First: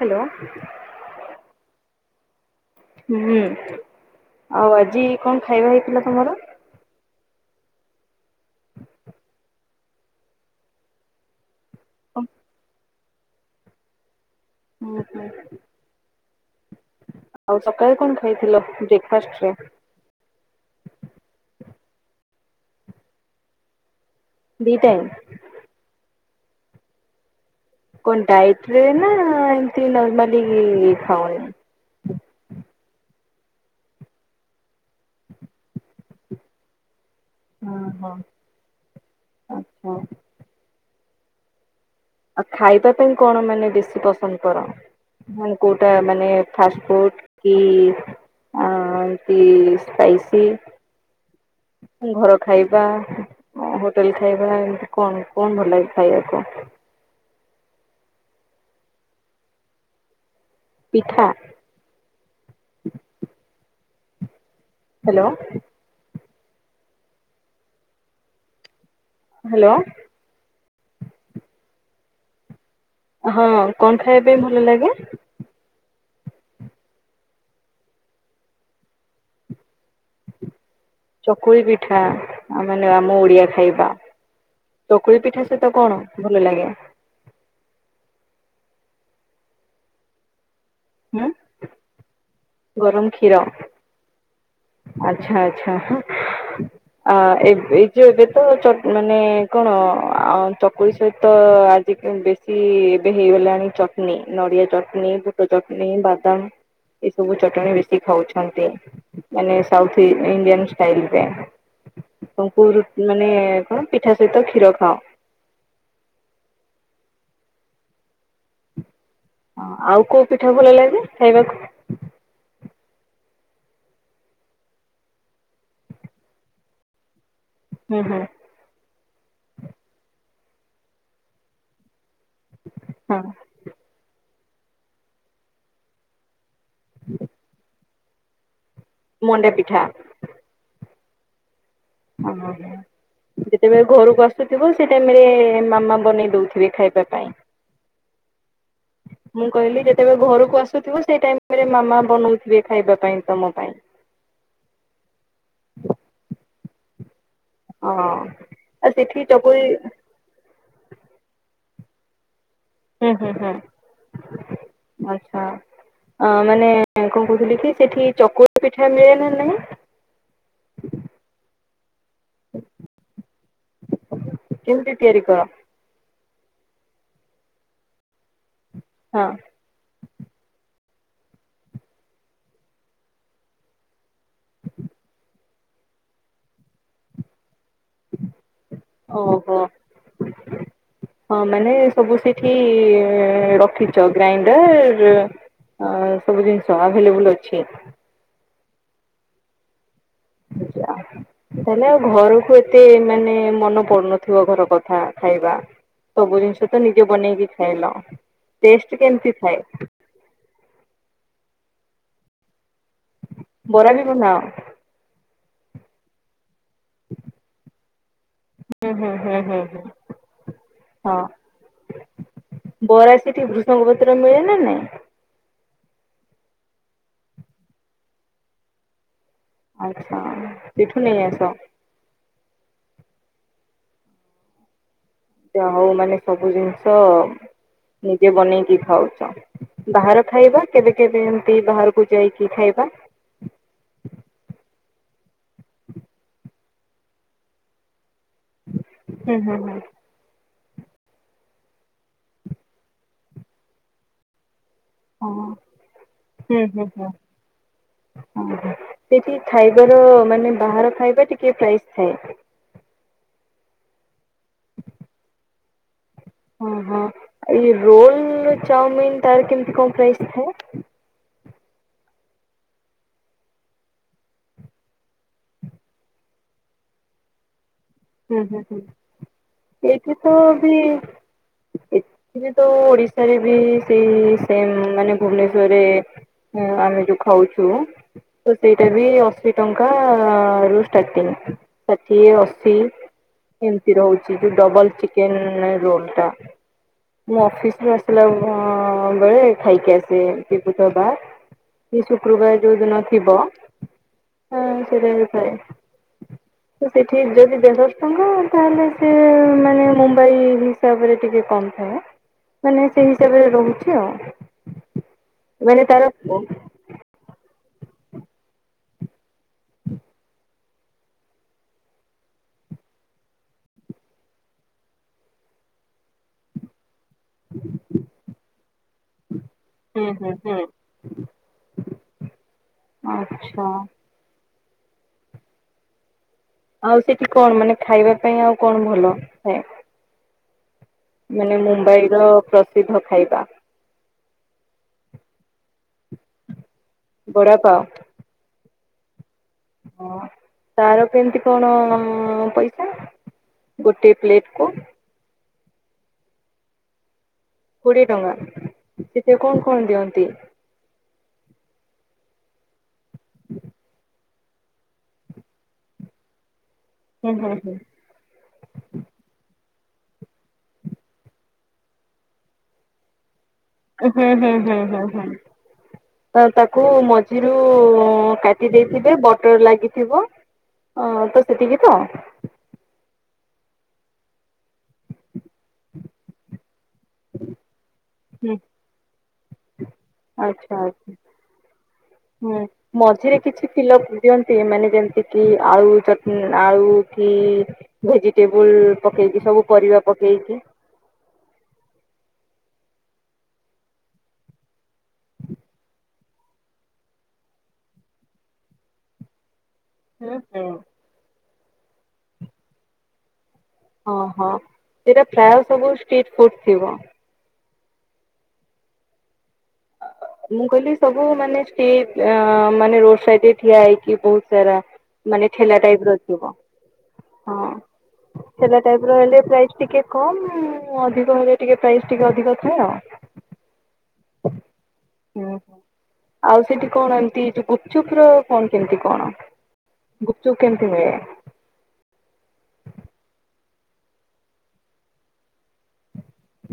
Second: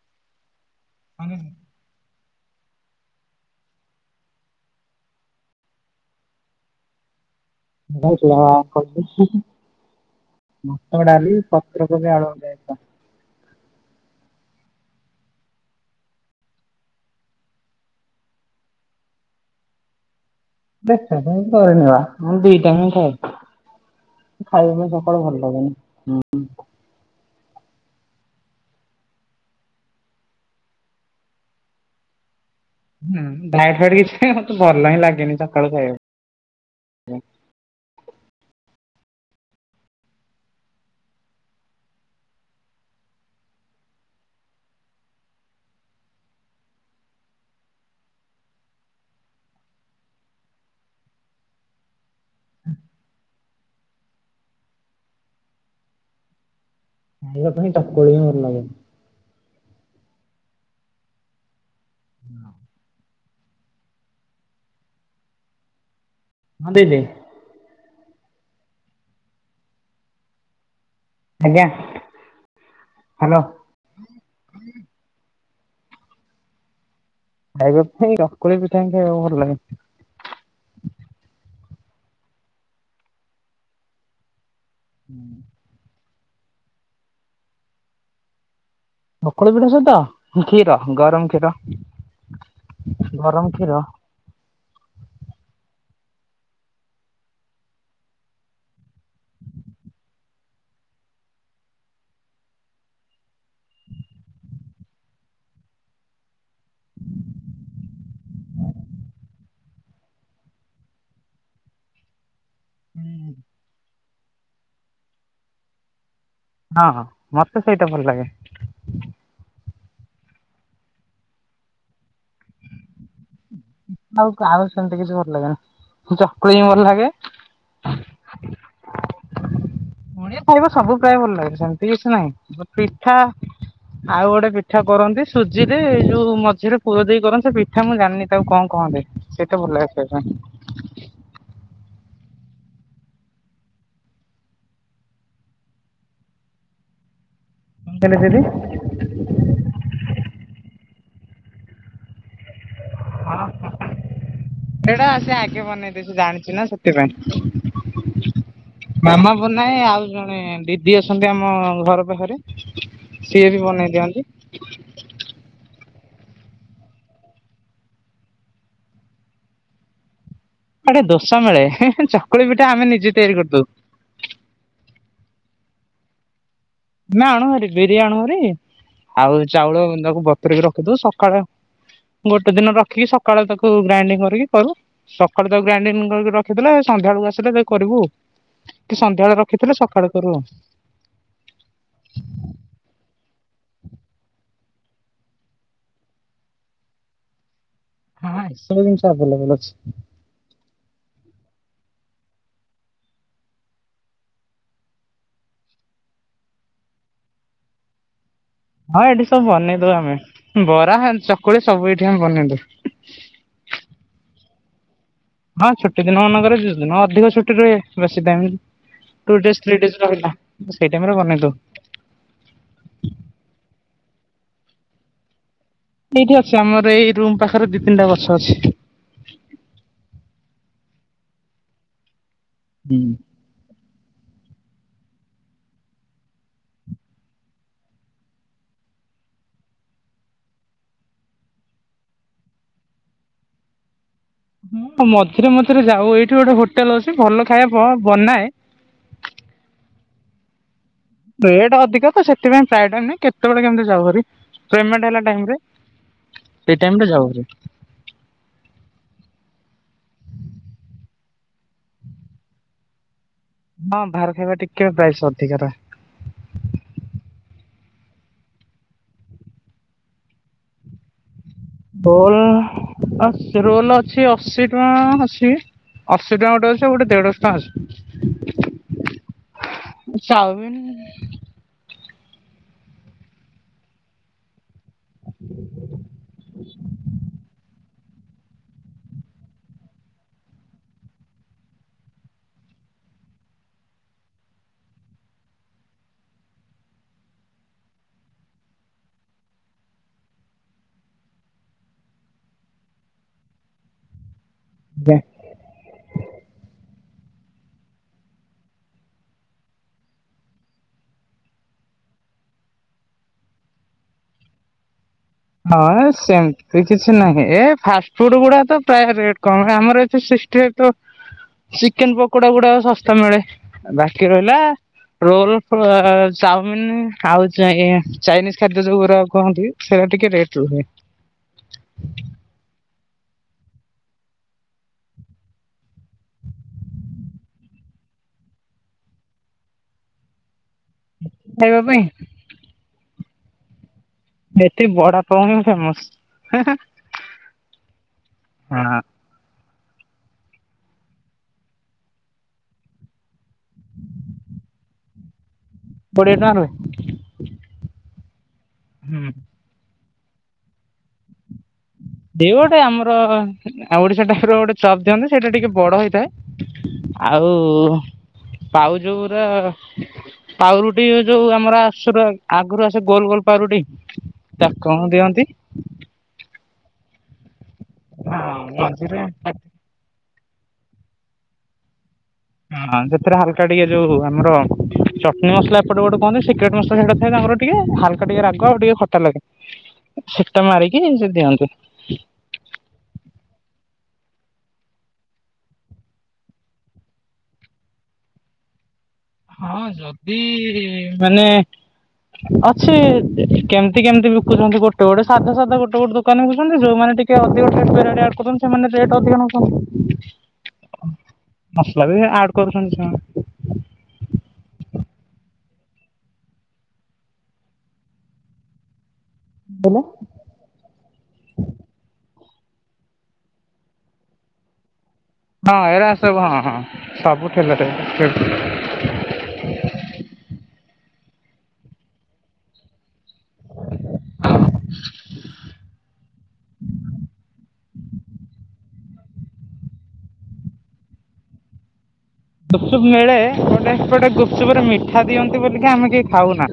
Hello. ହଁ ଦିଦି। ହୁଁ ଆଉ ଆଜି କଣ ଖାଇବା ହେଇଥିଲା ତମର? ହେଇଥିଲା [unintelligible] ଭାତଡାଲି ପତ୍ର କୋବି ହୁଁ ଆଳୁ ଭଜା ହେଇଥିଲା। ଉଁ ହୁଁ। ଆଉ ସକାଳେ କଣ ଖାଇଥିଲ ବ୍ରେକ୍ ଫାଷ୍ଟରେ? ବ୍ରେକ୍ ଫାଷ୍ଟ୍ ମୁଁ କରେନିବା ମୁଁ ଦି ଟାଇମ୍ ଖାଏ ଦି ଖାଇବା ପାଇଁ ଟାଇମ୍? ସକାଳୁ ଭଲ [unintelligible] ଉଁ ହୁଁ। କଣ ଡାଇଟ୍ରେନା ଏମିତି ନର୍ମାଲି ଖାଓନି? ହୁଁ ଡାଇଟ୍ ଫାଇଟ୍ କିଛି ନାହିଁ ମତେ ଭଲହିଁ ଲାଗେନି ସକାଳୁ ଖାଇବାକୁ। ଓହୋ ଆଚ୍ଛା। ଆଉ ଖାଇବା ପାଇଁ କଣ ମାନେ ବେଶୀ ପସନ୍ଦ କର? ମାନେ କୋଉଟା ମାନେ ଫାଷ୍ଟଫୁଡ୍ କି ଆ ଏମିତି ସ୍ପାଇସି? ଘର ଖାଇବା, ଅ ହୋଟେଲ ଖାଇବା, ଏମିତି କଣ କଣ ଭଲ ଲାଗେ ଖାଇବାକୁ? ଖାଇବା ପାଇଁ ଚକୁଳି ହିଁ ଭଲ ଲାଗେ। ପିଠା? [unintelligible] ହାଲୋ। ହଁ ଦିଦି। ହାଲୋ। ଆଜ୍ଞା। ହ୍ୟାଲୋ ହଁ କଣ ଖାଇବା ପାଇଁ ଭଲ ଲାଗେ? ଖାଇବା ପାଇଁ କାକୁଳି ପିଠାହିଁ ଖାଇବାକୁ ଭଲ ଲାଗେ। ଚକୁଳି ପିଠା ମାନେ ଆମ ଓଡିଆ ଖାଇବା ଚକୁଳି ପିଠା ସେତ ତ କଣ ଭଲ ଲାଗେ? ଚକୁଳି ପିଠା ସହି଼ତ କ୍ଷୀର ଗରମ ହୁଁ? କ୍ଷୀର, ଗରମ କ୍ଷୀର। ଆଛା ଆଛା ଏଇ ଯଉ ଏବେ ତ ମାନେ କଣ ଚକୁଳି ସହିତ ଆ ବେଶୀ ଏବେ ହେଇଗଲାଣି ଚଟଣିୀ, ନଡିଆ ଚଟନୀ, ବୁଟ ଚଟଣି ବାଦାମ ଏ ସବୁ ଚଟଣି ବେଶୀ ଖାଉଛନ୍ତି। ମାନେ ସାଉଥ ଇଣ୍ଡିଆନ୍ ଷ୍ଟାଇଲ୍ ରେ ଙ୍କୁ ମାନେ କଣ? ପିଠା ସହିତ କ୍ଷୀର ଖାଅ। ହଁ, ହଁ ମତେ ସେଇଟା ଭଲ ଲାଗେ। ହଁ, ଆଉ କୋଉ ପିଠା ଭଲ ଲାଗେେ ଖାଇବାକୁ? ଆଉ ଆଉ ସେମତି କିଛି ଭଲ ଲାଗେନା ହଉ ଚକୁଳି ବି ଭଲ ଲାଗେ। ହୁଁ, ହୁଁ। ମୁଣିଆ ଖାଇବା ସବୁ ପ୍ରାୟ ଭଲ ଲାଗେ ସେମତି କିଛି ନାହିଁ ପିଠା ହଁ ଆଉ ଗୋଟେ ପିଠା କରନ୍ତି ସୁଜିରେ ଯୋଉ ମଝିରେ ପୁର ଦେଇ କରନ୍ତି ସେ ପିଠା ମୁଁ ଜାଣିନିି ତାକୁ କଣ କହନ୍ତେ ମଣ୍ଡା ସେଇଟା ଭଲ ପିଠା ଲାଗେ ଖାଇବା। ଓହୋ ଯେତେବେଳେ ଘରକୁ ଆସୁଥିବ ସେ ଟାଇମ୍ ରେ ମାମା ବନେଇ ଦଉଥିବେ ଖାଇବା ପାଇଁ। [unintelligible] ମୁଁ କହିଲି ଯେତେବେଳେ ଘରକୁ ଆସୁଥିବ ସେଇ ଟାଇମ୍ ରେ ମାମା ବନଉଥିବେ ଖାଇବାକୁ। ହଁ, ସେଇଟା ସେ ଆଗେ ବନେଇଦ ସେ ଜାଣିଛିୁ ନା ସେ ହଁ ସେଥିପାଇଁ ଆଉ ସେଠି ମାମା ଚକୁଳି ବନାଏ ଆଉ ଜଣେ ଦିଦି ଅଛନ୍ତି ଆମ ଘର ପାଖରେ ହୁଁ, ହୁଁ, ସିଏ ବି ବନେଇ ଦିଅନ୍ତି ହୁଁ ଆଚ୍ଛା ଆ ମାନେ କଣ କହୁଥିଲି କି ସେଠି ଚକୁଳି ପିଠା ମିଳେ ନା ନାଇଁ। ସେଥି ଦୋଷା ମିଳେ [unintelligible] ଚକୁଳି ପିଠା ଆମେ ନିଜେ ତିଆରି କରିଦଉୁ। କେମିତି ତିଆରି କର? ନା ଆଣୁ ହାରି ବିରି ଆଣୁ ହାରି ହଁ ଆଉ ଚାଉଳ ତାକୁ ବତରିକି ରଖିଦଉ ସକାଳେ ଗୋଟେ ଦିନ ରଖିକି ସକାଳେ ତାକୁ ଗ୍ରାଇଣ୍ଡିଙ୍ଗ କରି ସକାଳୁ ତାକୁ ଗ୍ରାଇଣ୍ଡିଂ କରିକି ରଖି ଦେଲେ ସନ୍ଧ୍ୟାବେଳକୁ ଆସିଲେ ତାକୁ କହିବୁ କରିବୁ କି ସନ୍ଧ୍ୟାବେଳେ ଓହୋ। ରଖିଥିଲେ ସକାଳେ କରୁ। ହଁ, ମାନେ ସବୁ ସେଠି ରଖିଛ ଗ୍ରାଇଣ୍ଡର ଅ ସବୁ ଜିନିଷ ଆଭେଲେବୁଲ ଅଛି। ହଁ, ସବୁ ଜିନିଷ ଆଭେଲେବଲ୍ ଅଛି। ଆଜ୍ଞା ତାହେଲେ ଆଉ ଘରକୁ ଏତେ ମାନେ ମନେ ପଡୁନଥିବ ଘର କଥା ଖାଇବା ସବୁ ଜିନିଷ ତ ନିଜେ ବନେଇକି ଖାଇଲ। ଟେଷ୍ଟ ହଁ, ଏଠି କେମିତି ସବୁ ଥାଏ ବନେଇଦଉ ଆମେ ବରା ଚକୁଳି ସବୁ ଏଇଠି ଆମେ ବନେଇ ଦଉ। ବୋରା ବି ବନାଅ। ହଁ, ଛୁଟି ଦିନ ମାନଙ୍କରେ ଯୋଉ ହଁ ଅଧିକ ଦିନ ଅଧିକ ଛୁଟି ରହେ ବେଶୀ ଟାଇମ୍ ହୁଁ ହୁଁ ହୁଁ ଟୁ ହୁଁ ଡେଜ ଥ୍ରି ହୁଁ। ଡେଜ ରହିଲା ସେଇ ଟାଇମରେ ହଁ ବନେଇ ଦଉ। ବରା ସେୀଠି ଭୃଷଙ୍ଗ ପତ୍ର ମିଳେ ନା ନାଇଁ। ଏଇଠି ଅଛି ଆମର ଏଇ ରୁମ ପାଖରେ ଦି ତିନିଟା ଗଛ ଅଛି। ଆଚ୍ଛା ସେଠୁ ନେଇ ଆସ। ହୁଁ। ଯାହଉ ମାନେ ସବୁ ଜିନିଷ ନିଜେ ବନେଇକି ଖାଉଚ। ବାହାର ଖାଇବା କେବେ କେବେ ଏମତି ବାହାରକୁ ଯାଇକି ଖାଇବା। ହଁ ମଝିରେ ମଝିରେ ଯାଉ ଏଇଠି ଗୋଟେ ହୋଟେଲ ଅଛି ଭଲ ଖାଇବା ବନାଏ ହୁଁ ହୁଁ ହୁଁ। ରେଟ୍ ଅଧିକ ତ ସେଥିପାଇଁ ଫ୍ରଏ ଟାଇମ୍ ନାଇଁ କେତେବେଳେ କେମିତି ଯାଉ ଭାରି। ପେମେଟ୍ ହେଲା ହଁ। ଟାଇମରେ ହୁଁ ସେ ହୁଁ ହୁଁ। ଟାଇମରେ ଯାଉ। ଓହୋ ସେଠି ଖାଇବାର ମାନେ ବାହାର ଖାଇବା ଟିକେ ପ୍ରାଇସ୍ ଥାଏ। ହଁ ବାହାର ଖାଇବା ଟିକେ ପ୍ରାଇସ୍‌ ଅଧିକା ରହେ। ହଁ ହଁ ଏ ରୋଲ ଚଉମିିନ ତାର କେମିତି କଣ ପ୍ରାଇସ ଥାଏ? ରୋଲ ରୋଲ ଅଛି ଅଶୀ ଟଙ୍କା ଅଛି। ଅଶହ ଟଙ୍କା ଗଟେ ଅଛ ଗୋଟେ ଦେଢ଼ଶହ ଟଙ୍କା ଅଛି। ହୁଁ ହୁଁ ହୁଁ ଏଠି ତ ବି ଚାଉମିନ୍ ଏଥିରେ ତ ଓଡିଶାରେ ବି ସେଇ ସେମ୍ ମାନେ ଭୁବନେଶ୍ରରେ ଆମେ ଯୋଉ ଖାଉଛୁ ତ ସେଇଟା ବି ଅଶୀ ଟଙ୍କା ରୁ ଷ୍ଟାର୍ଟିଂ ଷାଠିଏ ଅଶୀ ଏମିତି ରହୁଛି ଯୋଉ ଡବଲ ଚିକେନ ରୋଲ ଟା? ମୁଁ ଅଫିସ ରୁ ଆସିଲା ବେଳେ ଖାଇକି ଆସେ ଟିପି ଟବା। ସେ ଶୁକ୍ରବାର ଯୋଉ ଦିନ ଥିବ ହଁ ସେଇଟା ବିଥାଏ ତ ସେଠିକ ଯଦି ଦେଡଶ ହ ତାହଲେ ସେ ମାନେ ମୁମ୍ବାଇ ହିସାବରେ ଟିକେ କମ ଥାଏ। ମାନେ ସେଇ ହିସାବରେ ରହୁଛି ଆଉ। ମାନେ ହଁ ତାର ହୁଁ ସେମତି। ଏ କିଛି ନାହିଁ ଏ ଫାଷ୍ଟଫୁଡ ଗୁଡା ତ ପ୍ରାୟ ରେଟ କମ ଆମର ଏଠି ସୃଷ୍ଟି ତ ଚିକେନ ପକୋଡା ଗୁଡାକ ଶସ୍ତା ମିଳେ। ବାକି ରହିଲା ରୋଲ ଫ ଚାଉମିିନ ଆଉ ଚାଇନିଜ ଖାଦ୍ୟ ଯୋଉ ଗୁରା କୁହନ୍ତି ହୁଁ ସେଇଟା ଟିକେ ରେଟ ହୁଁ ରୁହେ ହ ଆଛା। ଆଉ ସେଠି କଣ ମାନେ ଖାଇବା ପାଇଁ ଆଉ କଣ ଭଲ ସେଏ ମାନେ ଖାଇବା ପାଇଁ ମୁମ୍ବାଇ ର ପ୍ରସିଦ୍ଧ ଖାଇବା। ଏଠେ ବଡା ପାଉଣିୀ ଫେମସ ହେ ହେ। ବଡାପଓ ପ୍ରଣାମ୍। ହଁ ତାର କେମିତି କଣ ପଇସା? ଗୋଟେ ପ୍ଲେଟ କୁ କୋଡ଼ିଏ ଟଙ୍କା ରହେ। କୋଡିଏ ଟଙ୍କା ହୁଁ ସେଥିରେ କଣ କଣ ଦିଅନ୍ତି। ଦ ଗୋଟେ ଆମର ଓଡିଶା ଟାଇପ ଗୋଟେ ଚପ୍ ଦିଅନ୍ତି ସେଇଟା ଟିକେ ବଡ ହେଇଥାଏ। ହୁଁ ଆଉ ହୁଁ ହୁଁ। ପାଉଜୁ ଉରା ପାଉରୁଟି ଯୋଉ ଆମର ଆ ଆଗରୁ ଆସେ ଗୋଲ ଗୋଲ ପାଉାରୁଟି ହୁଁ ହୁଁ ହୁଁ ହୁଁ ହୁଁ। ତ ତାକୁ ମଝିରୁ କାଟି ଦେଇେଇଥିବେ ମଝିରେ ବଟର ଲାଗିଥିବ ଅ ତ ସେତିିକି ତ ହଁ ସେଥିରେ ହାଲକା ଟିକେ ଯୋଉ ଆମର ଚଟଣିୀ ମସଲା ଏପଟେ ଗୋଟେ କୁହନ୍ତି ସିକ୍ରେଟ ମସଲା ତ ସେଟା ଥାଏ ତାଙ୍କର ଟିକେ ହାଲକା ଟିକେ ରାଗ ଆଉ ଟିକେ ଖଟା ଲାଗେ ଶୀତ ଆଚ୍ଛା ମାରିକି ଆଚ୍ଛା ସେ ଦିଅନ୍ତି। ହୁଁ। ମଝିରେ କିଛି ଫିଲଅପ ଦିଅନ୍ତି ମାନେ ଯେମିତି କି ଆଳୁ ଚଟ ଆଳୁ କି ଭେଜିଟେବୁଲ ପକେଇକି ସବୁ ହଁ ପରିବା ଯଦି ପକେଇକି ମାନେ ଅଛେ କେମିତି କେମିତି ବିକୁଚନ୍ତି ଗୋଟେ ଗୋଟେ ସାଧା ସାଧା ଗୋଟେ ଗୋଟେ ଦୋ ଦୋକାନ କହୁଚନ୍ତି ଯୋଉମାନେ ଟିକେ ଅଧିକୁଚନ୍ତି ସେମାନେ ଅଧିକ ନଉଚନ୍ତି। ହୁଁ ହୁଁ। ମସଲା ବି ଆଡ୍ କରୁଚନ୍ତି ସେ। ଓହୋ ସେଟା ପ୍ରାୟ ସବୁ ଷ୍ଟିଟ ଫୁଡ ଥିବ? [unintelligible] ମୁଁ କହିଲି ସବୁ ମାନେ ଷ୍ଟିଟ ମାନେ ରୋଡ ସାଇଡ ଠିଆ ହେଇକି ବହୁତ ସାରା ମାନେ ଠେଲା ହଁ ଟାଇପ ଏରା ର ସବୁ ଥିବ। ହଁ ହଁ ସବୁ ହଁ ଠେଲାରେ ଠେ ଟାଇପ ର ହେଲେ ପ୍ରାଇସ୍ ଟିକେ କମ୍ ଅଧିକ ହେଲେ ଟିକେ ପ୍ରାଇସ୍ ଟିକେ ଅଧିକ ଥାଏ ଆଉ। ହ ହୁଁ ହୁଁ। ଆଉ ସେଠି କଣ ଏମିତି ଯଉ ଗୁଚୁପର କଣ କେମିତି କଣ? ଗୁପଚୁ କେମିତି ମିଳେ? ଗୁପସୁପ ମିଳେ ଗୋଟେ ହେପଟେ ଗୁପଚୁପ ରେ ମିଠା ଦିଅନ୍ତି ବୋଲିକି ଆମେ କେହି ଖାଉନା।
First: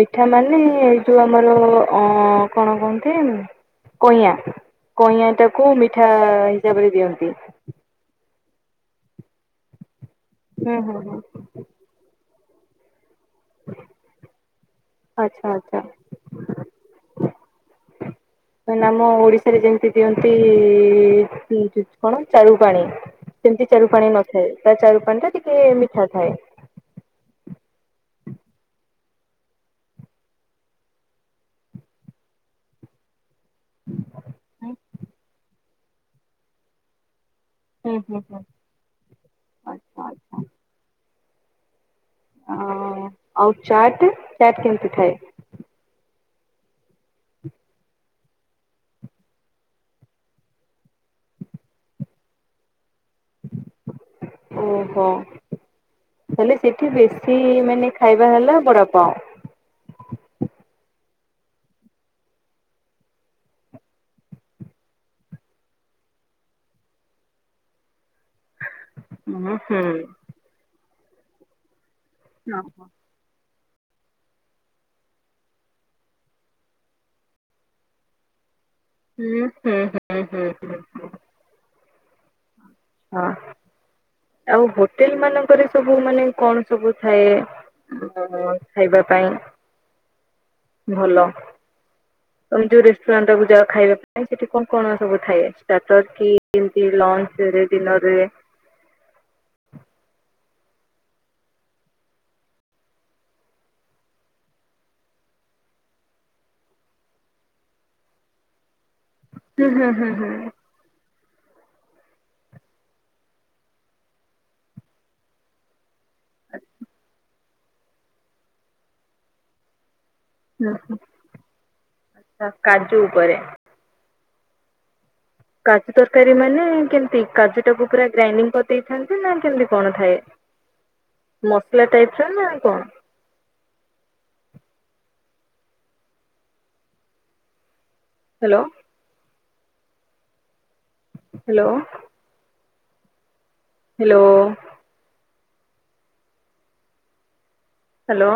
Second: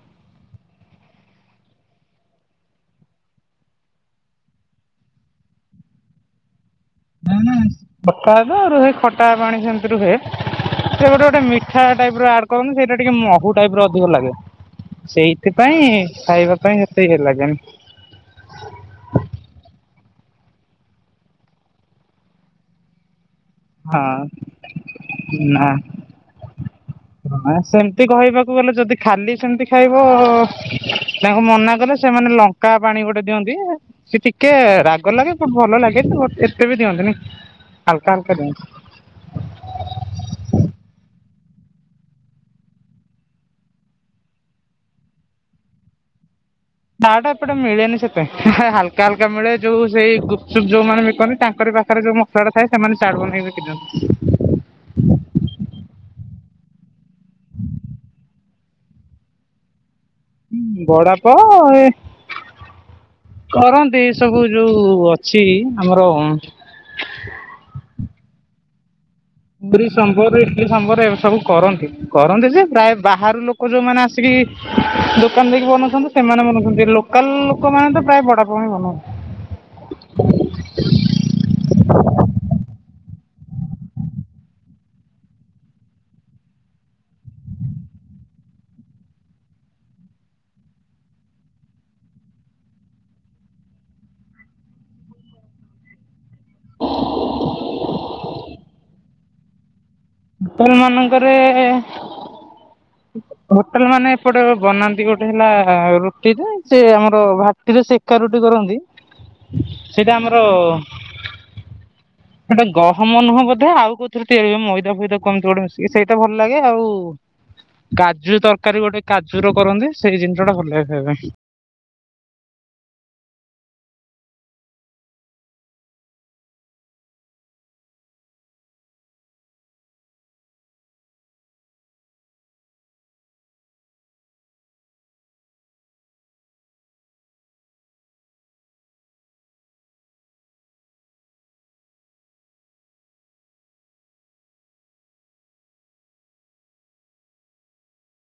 ମିଠା ମାନେ ଏଇ ଯୋଉ ଆମର ଅ କଣ କହନ୍ତି? କଇଁଆଁ କଇଁଆଁ ଟାକୁ ମିଠା ହିସାବରେ ଦିଅନ୍ତି। ବର୍ତା ତଉ ରୁହେ ଖଟା ପାଣି ସେମିତି ରୁହେ। ହୁଁ ହୁଁ ସେ ଗୋଟେ ହୁଁ। ଗୋଟେ ମିଠା ଟାଇପ ର ଆଡ କରନ୍ତୁ ସେଇଟା ଟିକେ ମହୁ ଟାଇପ ଅଧିକ ଲାଗେ ଆଚ୍ଛା ଆଚ୍ଛା। ସେଇଥିପାଇଁ ଖାଇବା ପାଇଁ ସେତେ ଇ ଲାଗେନି। ନି ଆମ ଓଡିଶାରେ ଯେମିତି ଦିଅନ୍ତି କଣ ଚାରୁୁ ପାଣି। ସେମିତି ଚାରୁ ହଁ ପାଣି ନଥାଏ ତା ଚାରୁ ପାଣି ଟା ଟିକେ ନା ମିଠା ଥାଏ। ସେମିତି କହିବାକୁ ଗଲେ ଯଦି ଖାଲି ସେମତି ଖାଇବ ତାଙ୍କୁ ମନା କଲେ ସେମାନେ ଲ ଙ୍କା ପାଣି ଗୋଟେ ଦିଅନ୍ତି ସେ ଟିକେ ରାଗ ଲାଗେ ବଟ ଭଲ ଲାଗେ। ସେ ବି ଦଆନ୍ତିନିି। ହୁଁ ହୁଁ ହୁଁ ଆଛା ଆଚ୍ଛା। ଓ ଆଉ ଚାଟ ଚାଟ କେମିତି ଥାଏ? ତାଟା ଏପଟେ ମିଳେନି ସେତେ ହାଲକା ହାଲକା ମିଳେ ଯୋଉ ସେଇ ଗୁପୁପ୍ ଯୋଉମାନୋନ ବିକନ୍ତି ତାଙ୍କରି ପାଖରେ ଯୋଉ [unintelligible] ଥାଏ ସେମାନେ ଚାଟ ବନେଇକି ବିକି ଦିଅନ୍ତି। ଓହୋ। ହେଲେ ସେଠି ବେଶୀ ମାନେ ଖାଇବା ହେଲା ବଡପଁ ବଡାପାଓ ଏ କରନ୍ତି ଏ ସବୁ ଯୋଉ ଅଛି ଆମର ହୁଁ ହୁଁ। ପୁରୀ ସମ୍ବର ଇଡଲି ସମ୍ବର ଏବେ ସବୁ କରନ୍ତି କରନ୍ତି। କରନ୍ତି ଯେ ଓହୋ। ପ୍ରାୟ ବାହାରୁ ଲୋକ ଯେଉଁମାନେ ଆସିକି ଦୋକାନ ଦେଇକି ବନଉଚନ୍ତି ସେମାନେ ବେନୋଉଚନ୍ତି ଲୋକାଲ ଲୋକମାନୋନେ ତ ପ୍ରାୟ ବଡ ପଣ ହ ବନାଉଚନ୍ତି। ହୁଁ ହୁଁ ହୁଁ ହୁଁଁ। ହଁ ଆଉ ହୋଟେଲ ମାନଙ୍କରେ ସବୁ ମାନେ କଣ ସବୁ ଥାଏ ଓ ଖାଇବା ପାଇଁ ଭଲ। ତମେ ଯୋଉ ରେଷ୍ଟୁରାଣ୍ଟ କୁ ଯା ଖାଇବା ପାଇଁ ସେଠି କଣ କଣ ସବୁ ଥାଏ ଷ୍ଟାର୍ଟର କିମତି ଲଞ୍ଚ ଡିନର ରେ [unintelligible] ମାନଙ୍କରେ ହୋଟେଲ ମାନେ ଏପଟେ ବନାନ୍ତି ଗୋଟେ ହେଲା ରୁଟିରେ ସେ ଆମର ଭା ଟିକେ ସେକା ରୁଟି କରନ୍ତି। ହଁ ସେଇଟା ଆମର ସେଇଟା ଗହମ ନୁହଁ ବୋଧେ ଆଉ କୋଉଥିରେ ତିଆରି ମଇ ଫଦ କମିତି କୋଡେ ମିଶିକି ସେଇଟା ଭଲ ଲାଗେ ଆଉ କାଜୁ ତରକାରୀ ଗୋଟେ କାଜୁର ର କରନ୍ତି ସେଇ ଜିନି ହ ହ ଆଛା କାଜୁ ଉପରେ କାଜୁ ତରକାରୀ ମାନେ କେମିତି କାଜୁ ଟାକୁ ପୁରା ଗ୍ରାଇଣ୍ଡିଙ୍ଗ କରିଦେଇଥାନ୍ତି ନା କେମିତି କଣ ଥାଏ? ମସଲା ଟାଇପର, ନା କଣ? ହାଲୋ। ହାଲୋ। ହାଲୋ। ହାଲୋ।